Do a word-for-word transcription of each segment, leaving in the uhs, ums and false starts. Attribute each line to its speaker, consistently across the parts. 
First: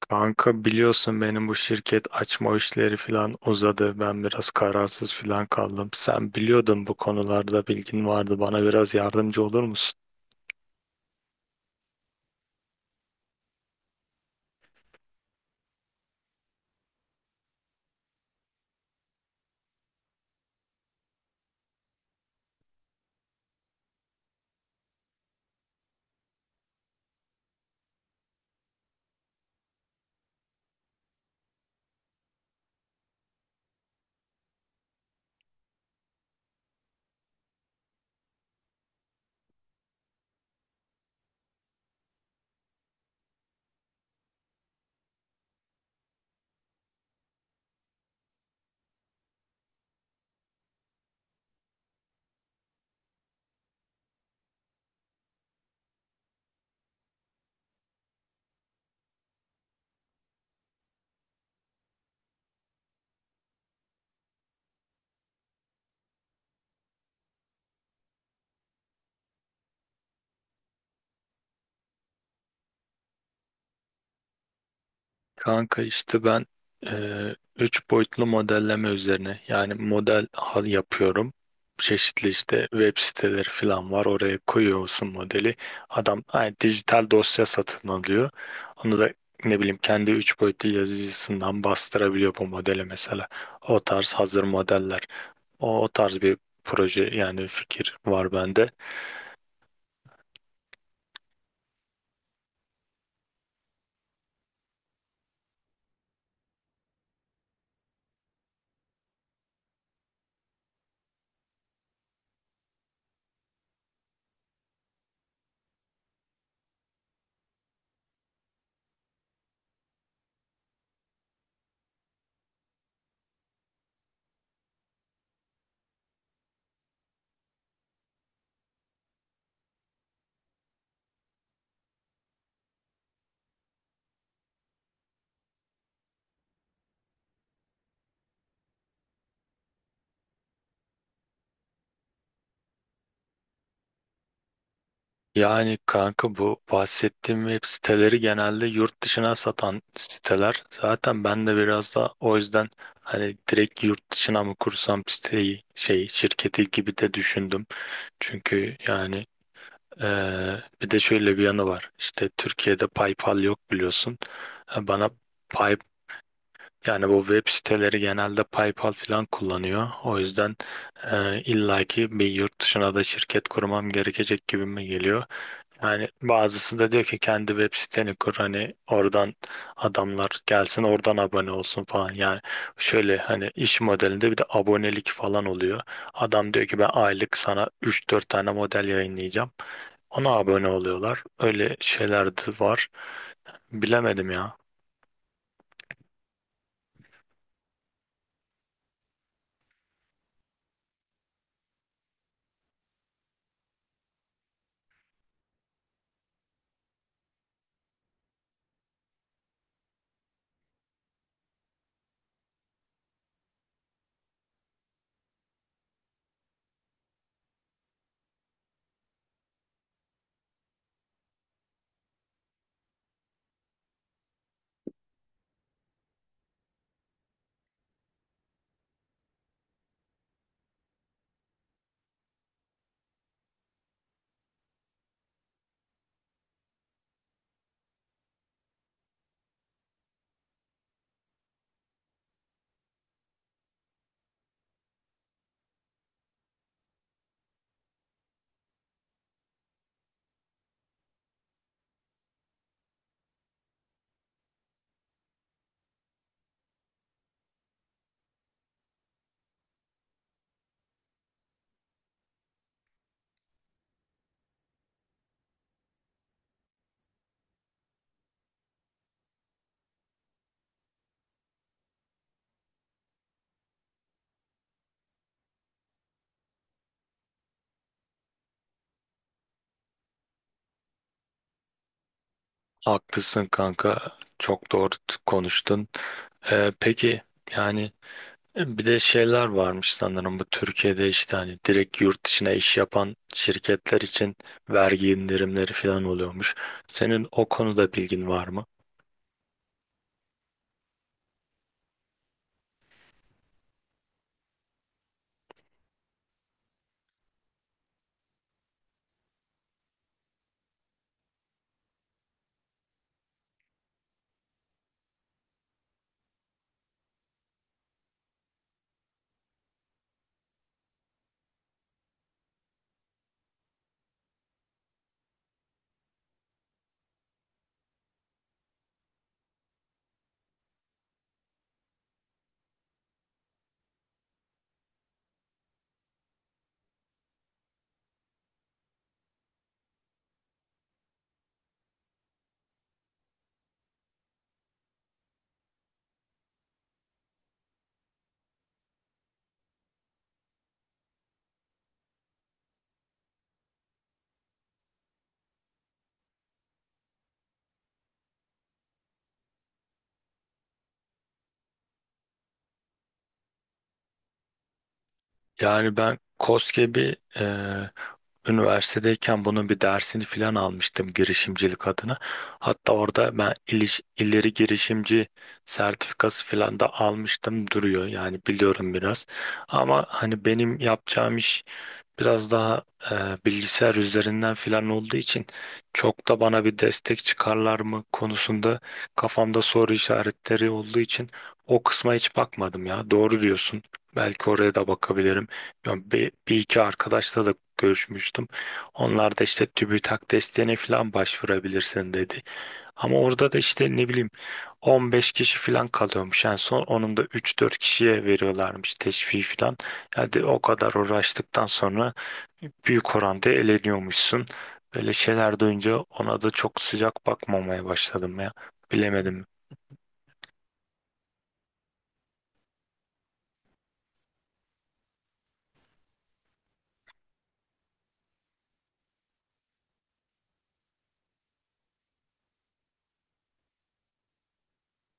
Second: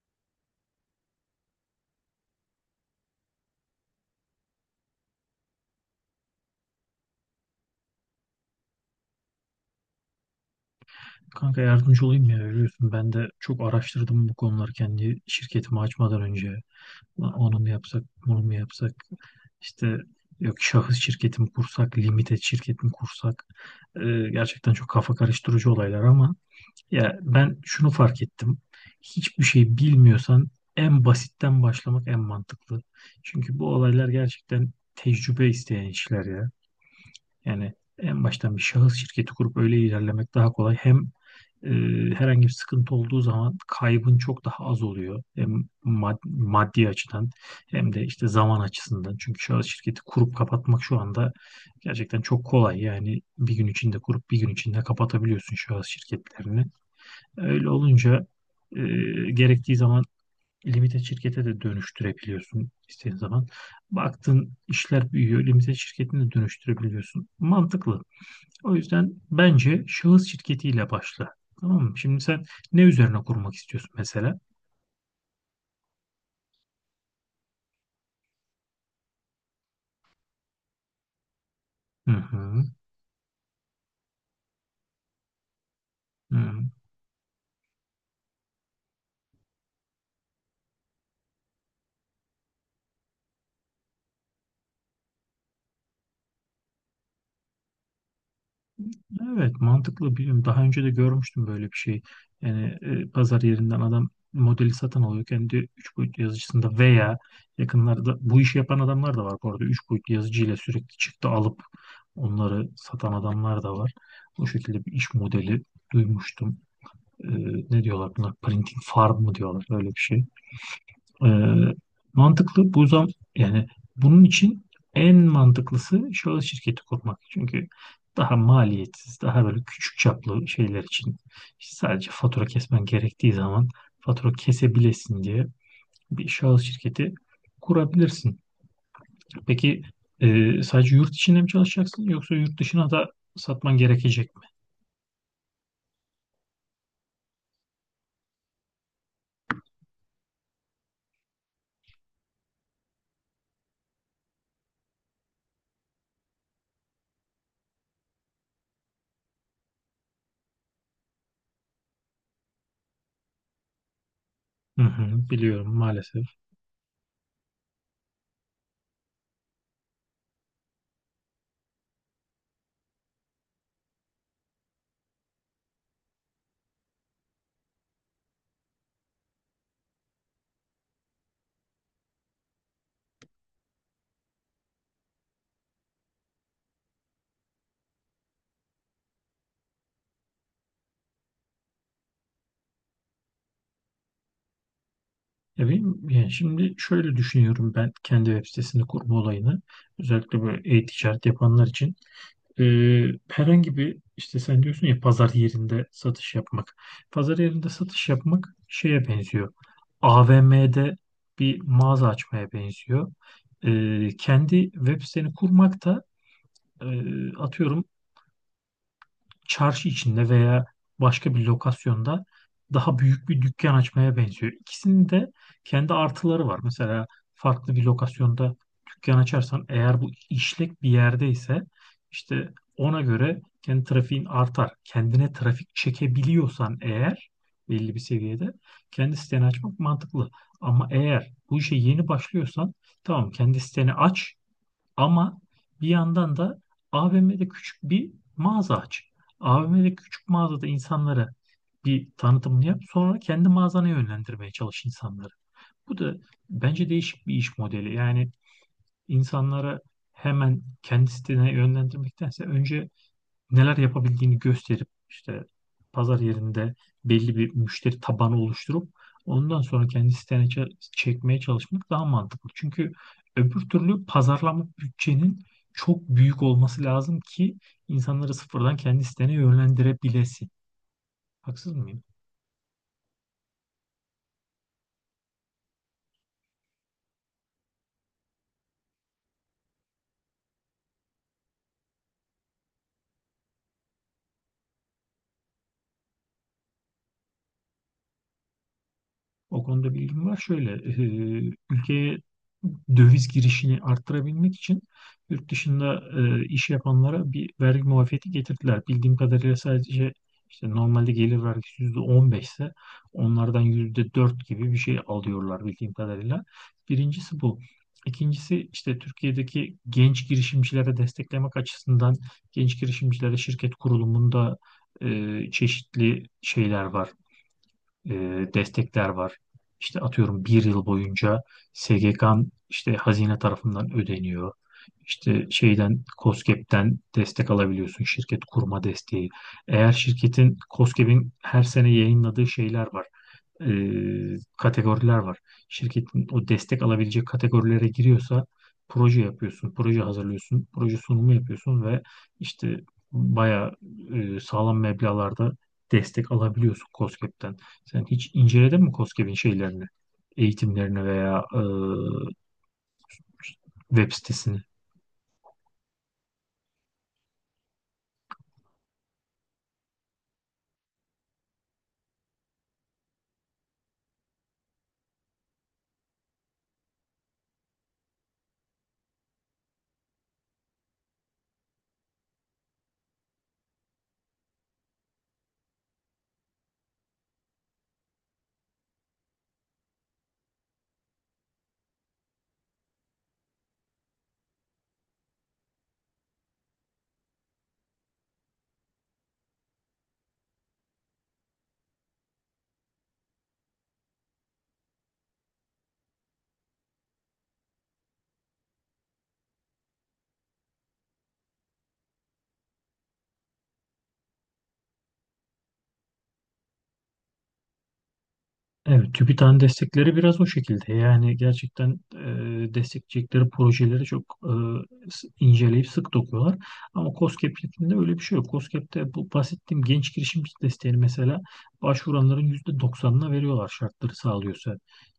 Speaker 1: Kanka biliyorsun benim bu şirket açma işleri falan uzadı. Ben biraz kararsız falan kaldım. Sen biliyordun, bu konularda bilgin vardı. Bana biraz yardımcı olur musun?
Speaker 2: Kanka yardımcı olayım ya, biliyorsun ben de çok araştırdım bu konuları kendi şirketimi açmadan önce. Lan, onu mu yapsak, bunu mu yapsak? İşte yok şahıs şirketimi kursak, limited şirketimi kursak. Ee, gerçekten çok kafa karıştırıcı olaylar ama ya, ben şunu fark ettim. Hiçbir şey bilmiyorsan en basitten başlamak en mantıklı. Çünkü bu olaylar gerçekten tecrübe isteyen işler ya. Yani en baştan bir şahıs şirketi kurup öyle ilerlemek daha kolay. Hem e, herhangi bir sıkıntı olduğu zaman kaybın çok daha az oluyor. Hem mad- maddi açıdan hem de işte zaman açısından. Çünkü şahıs şirketi kurup kapatmak şu anda gerçekten çok kolay. Yani bir gün içinde kurup bir gün içinde kapatabiliyorsun şahıs şirketlerini. Öyle olunca e, gerektiği zaman limited şirkete de dönüştürebiliyorsun istediğin zaman. Baktın işler büyüyor, limited şirketini de dönüştürebiliyorsun. Mantıklı. O yüzden bence şahıs şirketiyle başla. Tamam mı? Şimdi sen ne üzerine kurmak istiyorsun mesela?
Speaker 1: Kanka işte ben eee üç boyutlu modelleme üzerine, yani model hal yapıyorum.
Speaker 2: Hı
Speaker 1: Çeşitli
Speaker 2: hı,
Speaker 1: işte web siteleri falan var. Oraya koyuyorsun modeli. Adam yani
Speaker 2: hı.
Speaker 1: dijital dosya satın alıyor. Onu da ne bileyim kendi üç boyutlu yazıcısından bastırabiliyor bu modeli mesela. O tarz hazır modeller. O, o tarz bir proje, yani fikir var bende.
Speaker 2: Evet, mantıklı, biliyorum. Daha önce de görmüştüm böyle bir şey. Yani e, pazar yerinden adam modeli satın alıyor. Kendi üç boyutlu yazıcısında veya yakınlarda bu işi yapan adamlar da var bu arada. üç boyutlu yazıcıyla sürekli çıktı alıp onları satan adamlar da var. O şekilde bir iş modeli duymuştum. E, ne diyorlar buna? Printing farm mı diyorlar? Öyle bir şey. Ee, mantıklı bu zam yani bunun için en mantıklısı şahıs şirketi kurmak. Çünkü daha maliyetsiz, daha böyle küçük çaplı şeyler için işte sadece fatura kesmen gerektiği zaman fatura kesebilesin diye bir şahıs şirketi kurabilirsin. Peki e, sadece yurt içinde mi çalışacaksın yoksa yurt dışına da satman gerekecek mi?
Speaker 1: Yani kanka bu bahsettiğim web siteleri genelde yurt dışına satan siteler. Zaten ben de biraz da o yüzden hani direkt yurt dışına mı kursam siteyi, şey şirketi gibi de düşündüm. Çünkü yani eee, bir de şöyle bir yanı var. İşte Türkiye'de PayPal yok, biliyorsun.
Speaker 2: Hı
Speaker 1: Ha, bana
Speaker 2: hı, biliyorum maalesef.
Speaker 1: yani bu web siteleri genelde PayPal falan kullanıyor. O yüzden e, illaki bir yurt dışına da şirket kurmam gerekecek gibime geliyor. Yani bazısı da diyor ki kendi web siteni kur, hani oradan adamlar gelsin, oradan abone olsun falan. Yani şöyle, hani iş modelinde bir de abonelik falan oluyor. Adam diyor ki ben aylık sana üç dört tane model yayınlayacağım. Ona abone oluyorlar. Öyle şeyler de var. Bilemedim ya.
Speaker 2: Ya benim, yani şimdi şöyle düşünüyorum ben kendi web sitesini kurma olayını. Özellikle böyle e-ticaret yapanlar için. Ee, herhangi bir işte sen diyorsun ya pazar yerinde satış yapmak. Pazar yerinde satış yapmak şeye benziyor. A V M'de bir mağaza açmaya benziyor. Ee, kendi web siteni kurmak da e, atıyorum çarşı içinde veya başka bir lokasyonda daha büyük bir dükkan açmaya benziyor. İkisinin de kendi artıları var. Mesela farklı bir lokasyonda dükkan açarsan eğer bu işlek bir yerde ise işte ona göre kendi trafiğin artar. Kendine trafik çekebiliyorsan eğer belli bir seviyede kendi siteni açmak mantıklı. Ama eğer bu işe yeni başlıyorsan tamam, kendi siteni aç ama bir yandan da A V M'de küçük bir mağaza aç. A V M'de küçük mağazada insanlara bir tanıtımını yap. Sonra kendi mağazana yönlendirmeye çalış insanları. Bu da bence değişik bir iş modeli. Yani insanlara hemen kendi sitene yönlendirmektense önce neler yapabildiğini gösterip işte pazar yerinde belli bir müşteri tabanı oluşturup ondan sonra kendi sitene ç- çekmeye çalışmak daha mantıklı. Çünkü öbür türlü pazarlama bütçenin çok büyük olması lazım ki insanları sıfırdan kendi sitene yönlendirebilesin. Haksız mıyım?
Speaker 1: Haklısın kanka. Çok doğru t- konuştun. Ee, peki yani, e, bir de şeyler varmış sanırım, bu Türkiye'de işte hani direkt yurt dışına iş yapan şirketler için vergi indirimleri falan oluyormuş. Senin o konuda bilgin var mı?
Speaker 2: O konuda bilgim var. Şöyle, e, ülkeye döviz girişini arttırabilmek için yurt dışında e, iş yapanlara bir vergi muafiyeti getirdiler. Bildiğim kadarıyla sadece işte normalde gelir vergisi yüzde on beş ise onlardan yüzde dört gibi bir şey alıyorlar bildiğim kadarıyla. Birincisi bu. İkincisi işte Türkiye'deki genç girişimcilere desteklemek açısından genç girişimcilere şirket kurulumunda e, çeşitli şeyler var, e, destekler var. İşte atıyorum bir yıl boyunca S G K'nın işte hazine tarafından ödeniyor. İşte şeyden KOSGEB'den destek alabiliyorsun, şirket kurma desteği. Eğer şirketin KOSGEB'in her sene yayınladığı şeyler var, e, kategoriler var. Şirketin o destek alabilecek kategorilere giriyorsa proje yapıyorsun, proje hazırlıyorsun, proje sunumu yapıyorsun ve işte bayağı e, sağlam meblağlarda destek alabiliyorsun KOSGEB'ten. Sen hiç inceledin mi KOSGEB'in şeylerini, eğitimlerini veya e, web sitesini?
Speaker 1: Yani ben koskoca bir üniversitedeyken bunun bir dersini falan almıştım girişimcilik adına. Hatta orada ben iliş, ileri girişimci sertifikası falan da almıştım, duruyor. Yani biliyorum biraz. Ama hani benim yapacağım iş biraz daha e, bilgisayar üzerinden falan olduğu için, çok da bana bir destek çıkarlar mı konusunda kafamda soru işaretleri olduğu için o kısma hiç bakmadım ya. Doğru diyorsun. Belki oraya da bakabilirim. Ben Bir, bir iki arkadaşla da görüşmüştüm. Onlar da işte TÜBİTAK desteğine falan başvurabilirsin dedi. Ama orada da işte ne bileyim on beş kişi falan kalıyormuş. En son onun da üç dört kişiye veriyorlarmış teşvik falan. Yani o kadar uğraştıktan sonra büyük oranda eleniyormuşsun. Böyle şeyler duyunca ona da çok sıcak bakmamaya başladım ya.
Speaker 2: Evet,
Speaker 1: Bilemedim.
Speaker 2: TÜBİTAK'ın destekleri biraz o şekilde. Yani gerçekten e, destekleyecekleri projeleri çok e, s- inceleyip sık dokuyorlar. Ama KOSGEB'de öyle bir şey yok. KOSGEB'de bu bahsettiğim genç girişimci desteğini mesela başvuranların yüzde doksanına veriyorlar şartları sağlıyorsa.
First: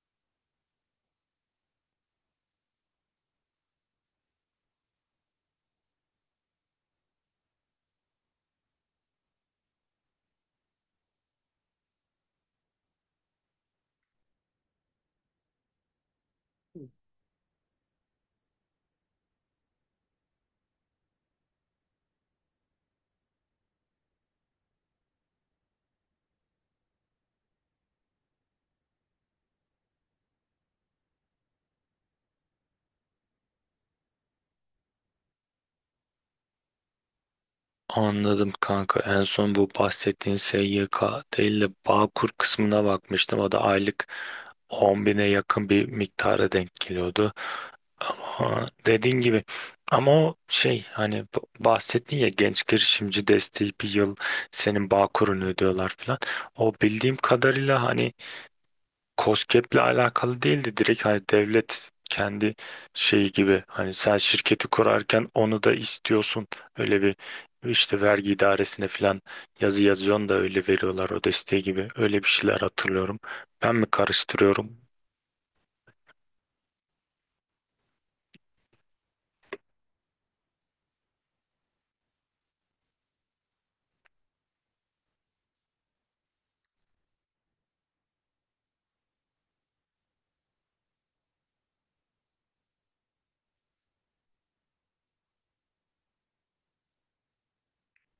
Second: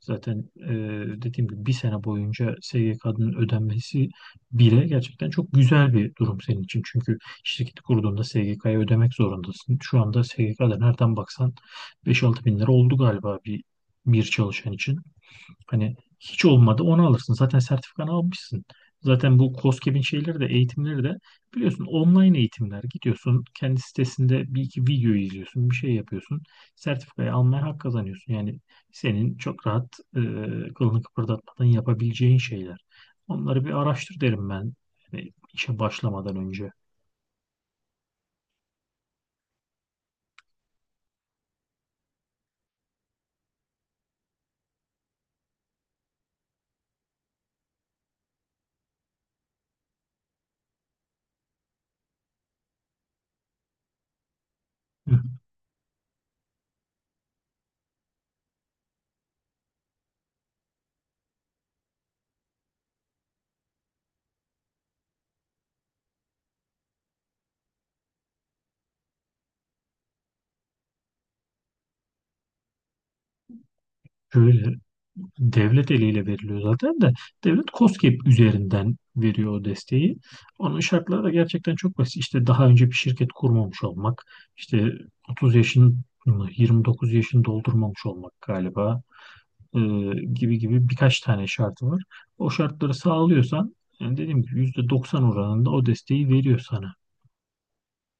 Speaker 2: Zaten e, dediğim gibi bir sene boyunca S G K'nın ödenmesi bile gerçekten çok güzel bir durum senin için. Çünkü şirketi kurduğunda S G K'ya ödemek zorundasın. Şu anda S G K'da nereden baksan beş altı bin lira oldu galiba bir, bir çalışan için. Hani hiç olmadı onu alırsın. Zaten sertifikanı almışsın. Zaten bu KOSGEB'in şeyleri de eğitimleri de biliyorsun online eğitimler. Gidiyorsun kendi sitesinde bir iki video izliyorsun. Bir şey yapıyorsun. Sertifikayı almaya hak kazanıyorsun. Yani senin çok rahat e, kılını kıpırdatmadan yapabileceğin şeyler. Onları bir araştır derim ben e, işe başlamadan önce.
Speaker 1: Anladım kanka. En son bu bahsettiğin S Y K değil de Bağkur kısmına bakmıştım. O da aylık on bine yakın bir miktara denk geliyordu. Ama dediğin gibi, ama o şey, hani b- bahsettin ya genç girişimci desteği, bir yıl senin
Speaker 2: Hı.
Speaker 1: Bağkur'unu ödüyorlar falan. O bildiğim kadarıyla hani KOSGEB'le alakalı değildi. Direkt hani devlet kendi şeyi gibi, hani sen şirketi kurarken onu da istiyorsun. Öyle bir işte vergi idaresine falan yazı yazıyorsun da öyle veriyorlar o desteği gibi. Öyle bir şeyler hatırlıyorum. Ben mi
Speaker 2: Şöyle,
Speaker 1: karıştırıyorum?
Speaker 2: devlet eliyle veriliyor zaten de devlet KOSGEB üzerinden veriyor o desteği. Onun şartları da gerçekten çok basit. İşte daha önce bir şirket kurmamış olmak, işte otuz yaşını yirmi dokuz yaşını doldurmamış olmak galiba, e, gibi gibi birkaç tane şartı var. O şartları sağlıyorsan yani dediğim gibi yüzde doksan oranında o desteği veriyor sana.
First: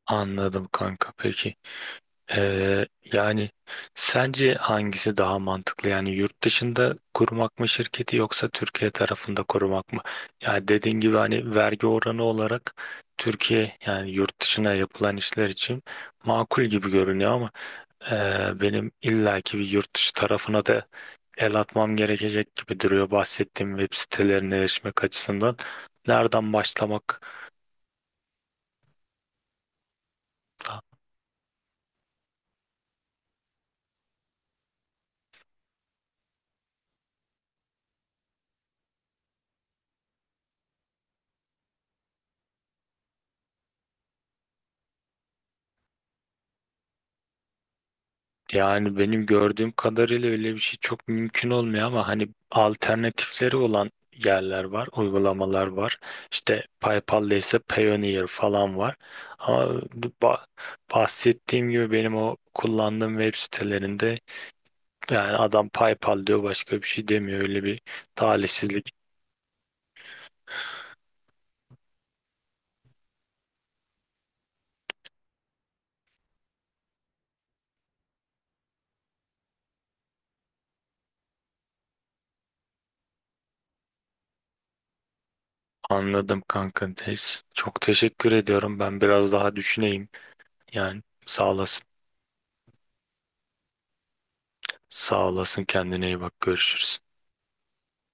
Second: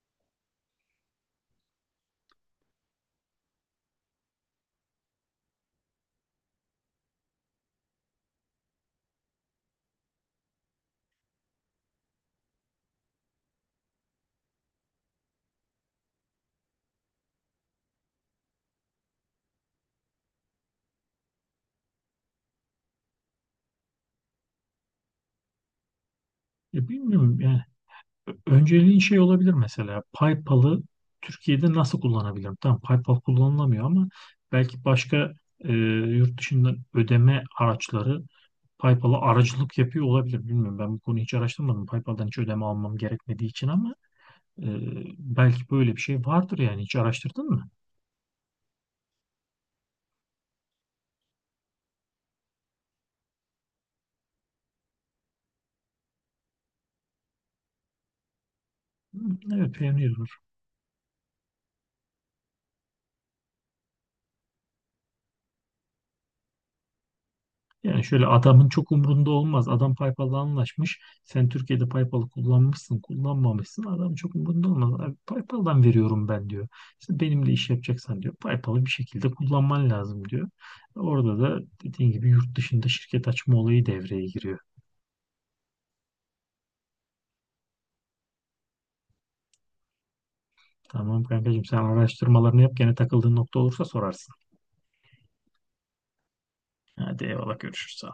Speaker 1: Anladım kanka. Peki. Ee, yani sence hangisi daha mantıklı? Yani yurt dışında kurmak mı şirketi, yoksa Türkiye tarafında kurmak mı? Yani dediğin gibi hani vergi oranı olarak Türkiye, yani yurt dışına yapılan işler için makul gibi görünüyor ama e, benim illaki bir yurt dışı tarafına da el atmam gerekecek gibi duruyor, bahsettiğim web sitelerine erişmek açısından. Nereden
Speaker 2: E,
Speaker 1: başlamak?
Speaker 2: bilmiyorum yani. Önceliğin şey olabilir, mesela PayPal'ı Türkiye'de nasıl kullanabilirim? Tamam, PayPal kullanılamıyor ama belki başka e, yurt dışından ödeme araçları PayPal'a aracılık yapıyor olabilir. Bilmiyorum, ben bu konuyu hiç araştırmadım, PayPal'dan hiç ödeme almam gerekmediği için, ama e, belki böyle bir şey vardır, yani hiç araştırdın mı?
Speaker 1: Yani benim gördüğüm kadarıyla öyle bir şey çok mümkün olmuyor ama hani alternatifleri olan yerler var, uygulamalar var. İşte PayPal'da ise Payoneer falan var.
Speaker 2: Hı.
Speaker 1: Ama
Speaker 2: Evet,
Speaker 1: bu
Speaker 2: beğeniyorum.
Speaker 1: ba- bahsettiğim gibi benim o kullandığım web sitelerinde yani adam PayPal diyor, başka bir şey demiyor. Öyle bir
Speaker 2: Yani şöyle, adamın
Speaker 1: talihsizlik.
Speaker 2: çok umrunda olmaz. Adam PayPal'la anlaşmış. Sen Türkiye'de PayPal'ı kullanmışsın, kullanmamışsın, adam çok umrunda olmaz. Abi, PayPal'dan veriyorum ben diyor. İşte, benimle iş yapacaksan diyor, PayPal'ı bir şekilde kullanman lazım diyor. Orada da dediğin gibi yurt dışında şirket açma olayı devreye giriyor.
Speaker 1: Anladım kanka. Neyse, çok teşekkür ediyorum. Ben biraz daha düşüneyim. Yani
Speaker 2: Tamam
Speaker 1: sağ
Speaker 2: kankacığım, sen
Speaker 1: olasın.
Speaker 2: araştırmalarını yap. Gene takıldığın nokta olursa sorarsın.
Speaker 1: Sağ olasın, kendine iyi bak. Görüşürüz.
Speaker 2: Hadi, eyvallah, görüşürüz.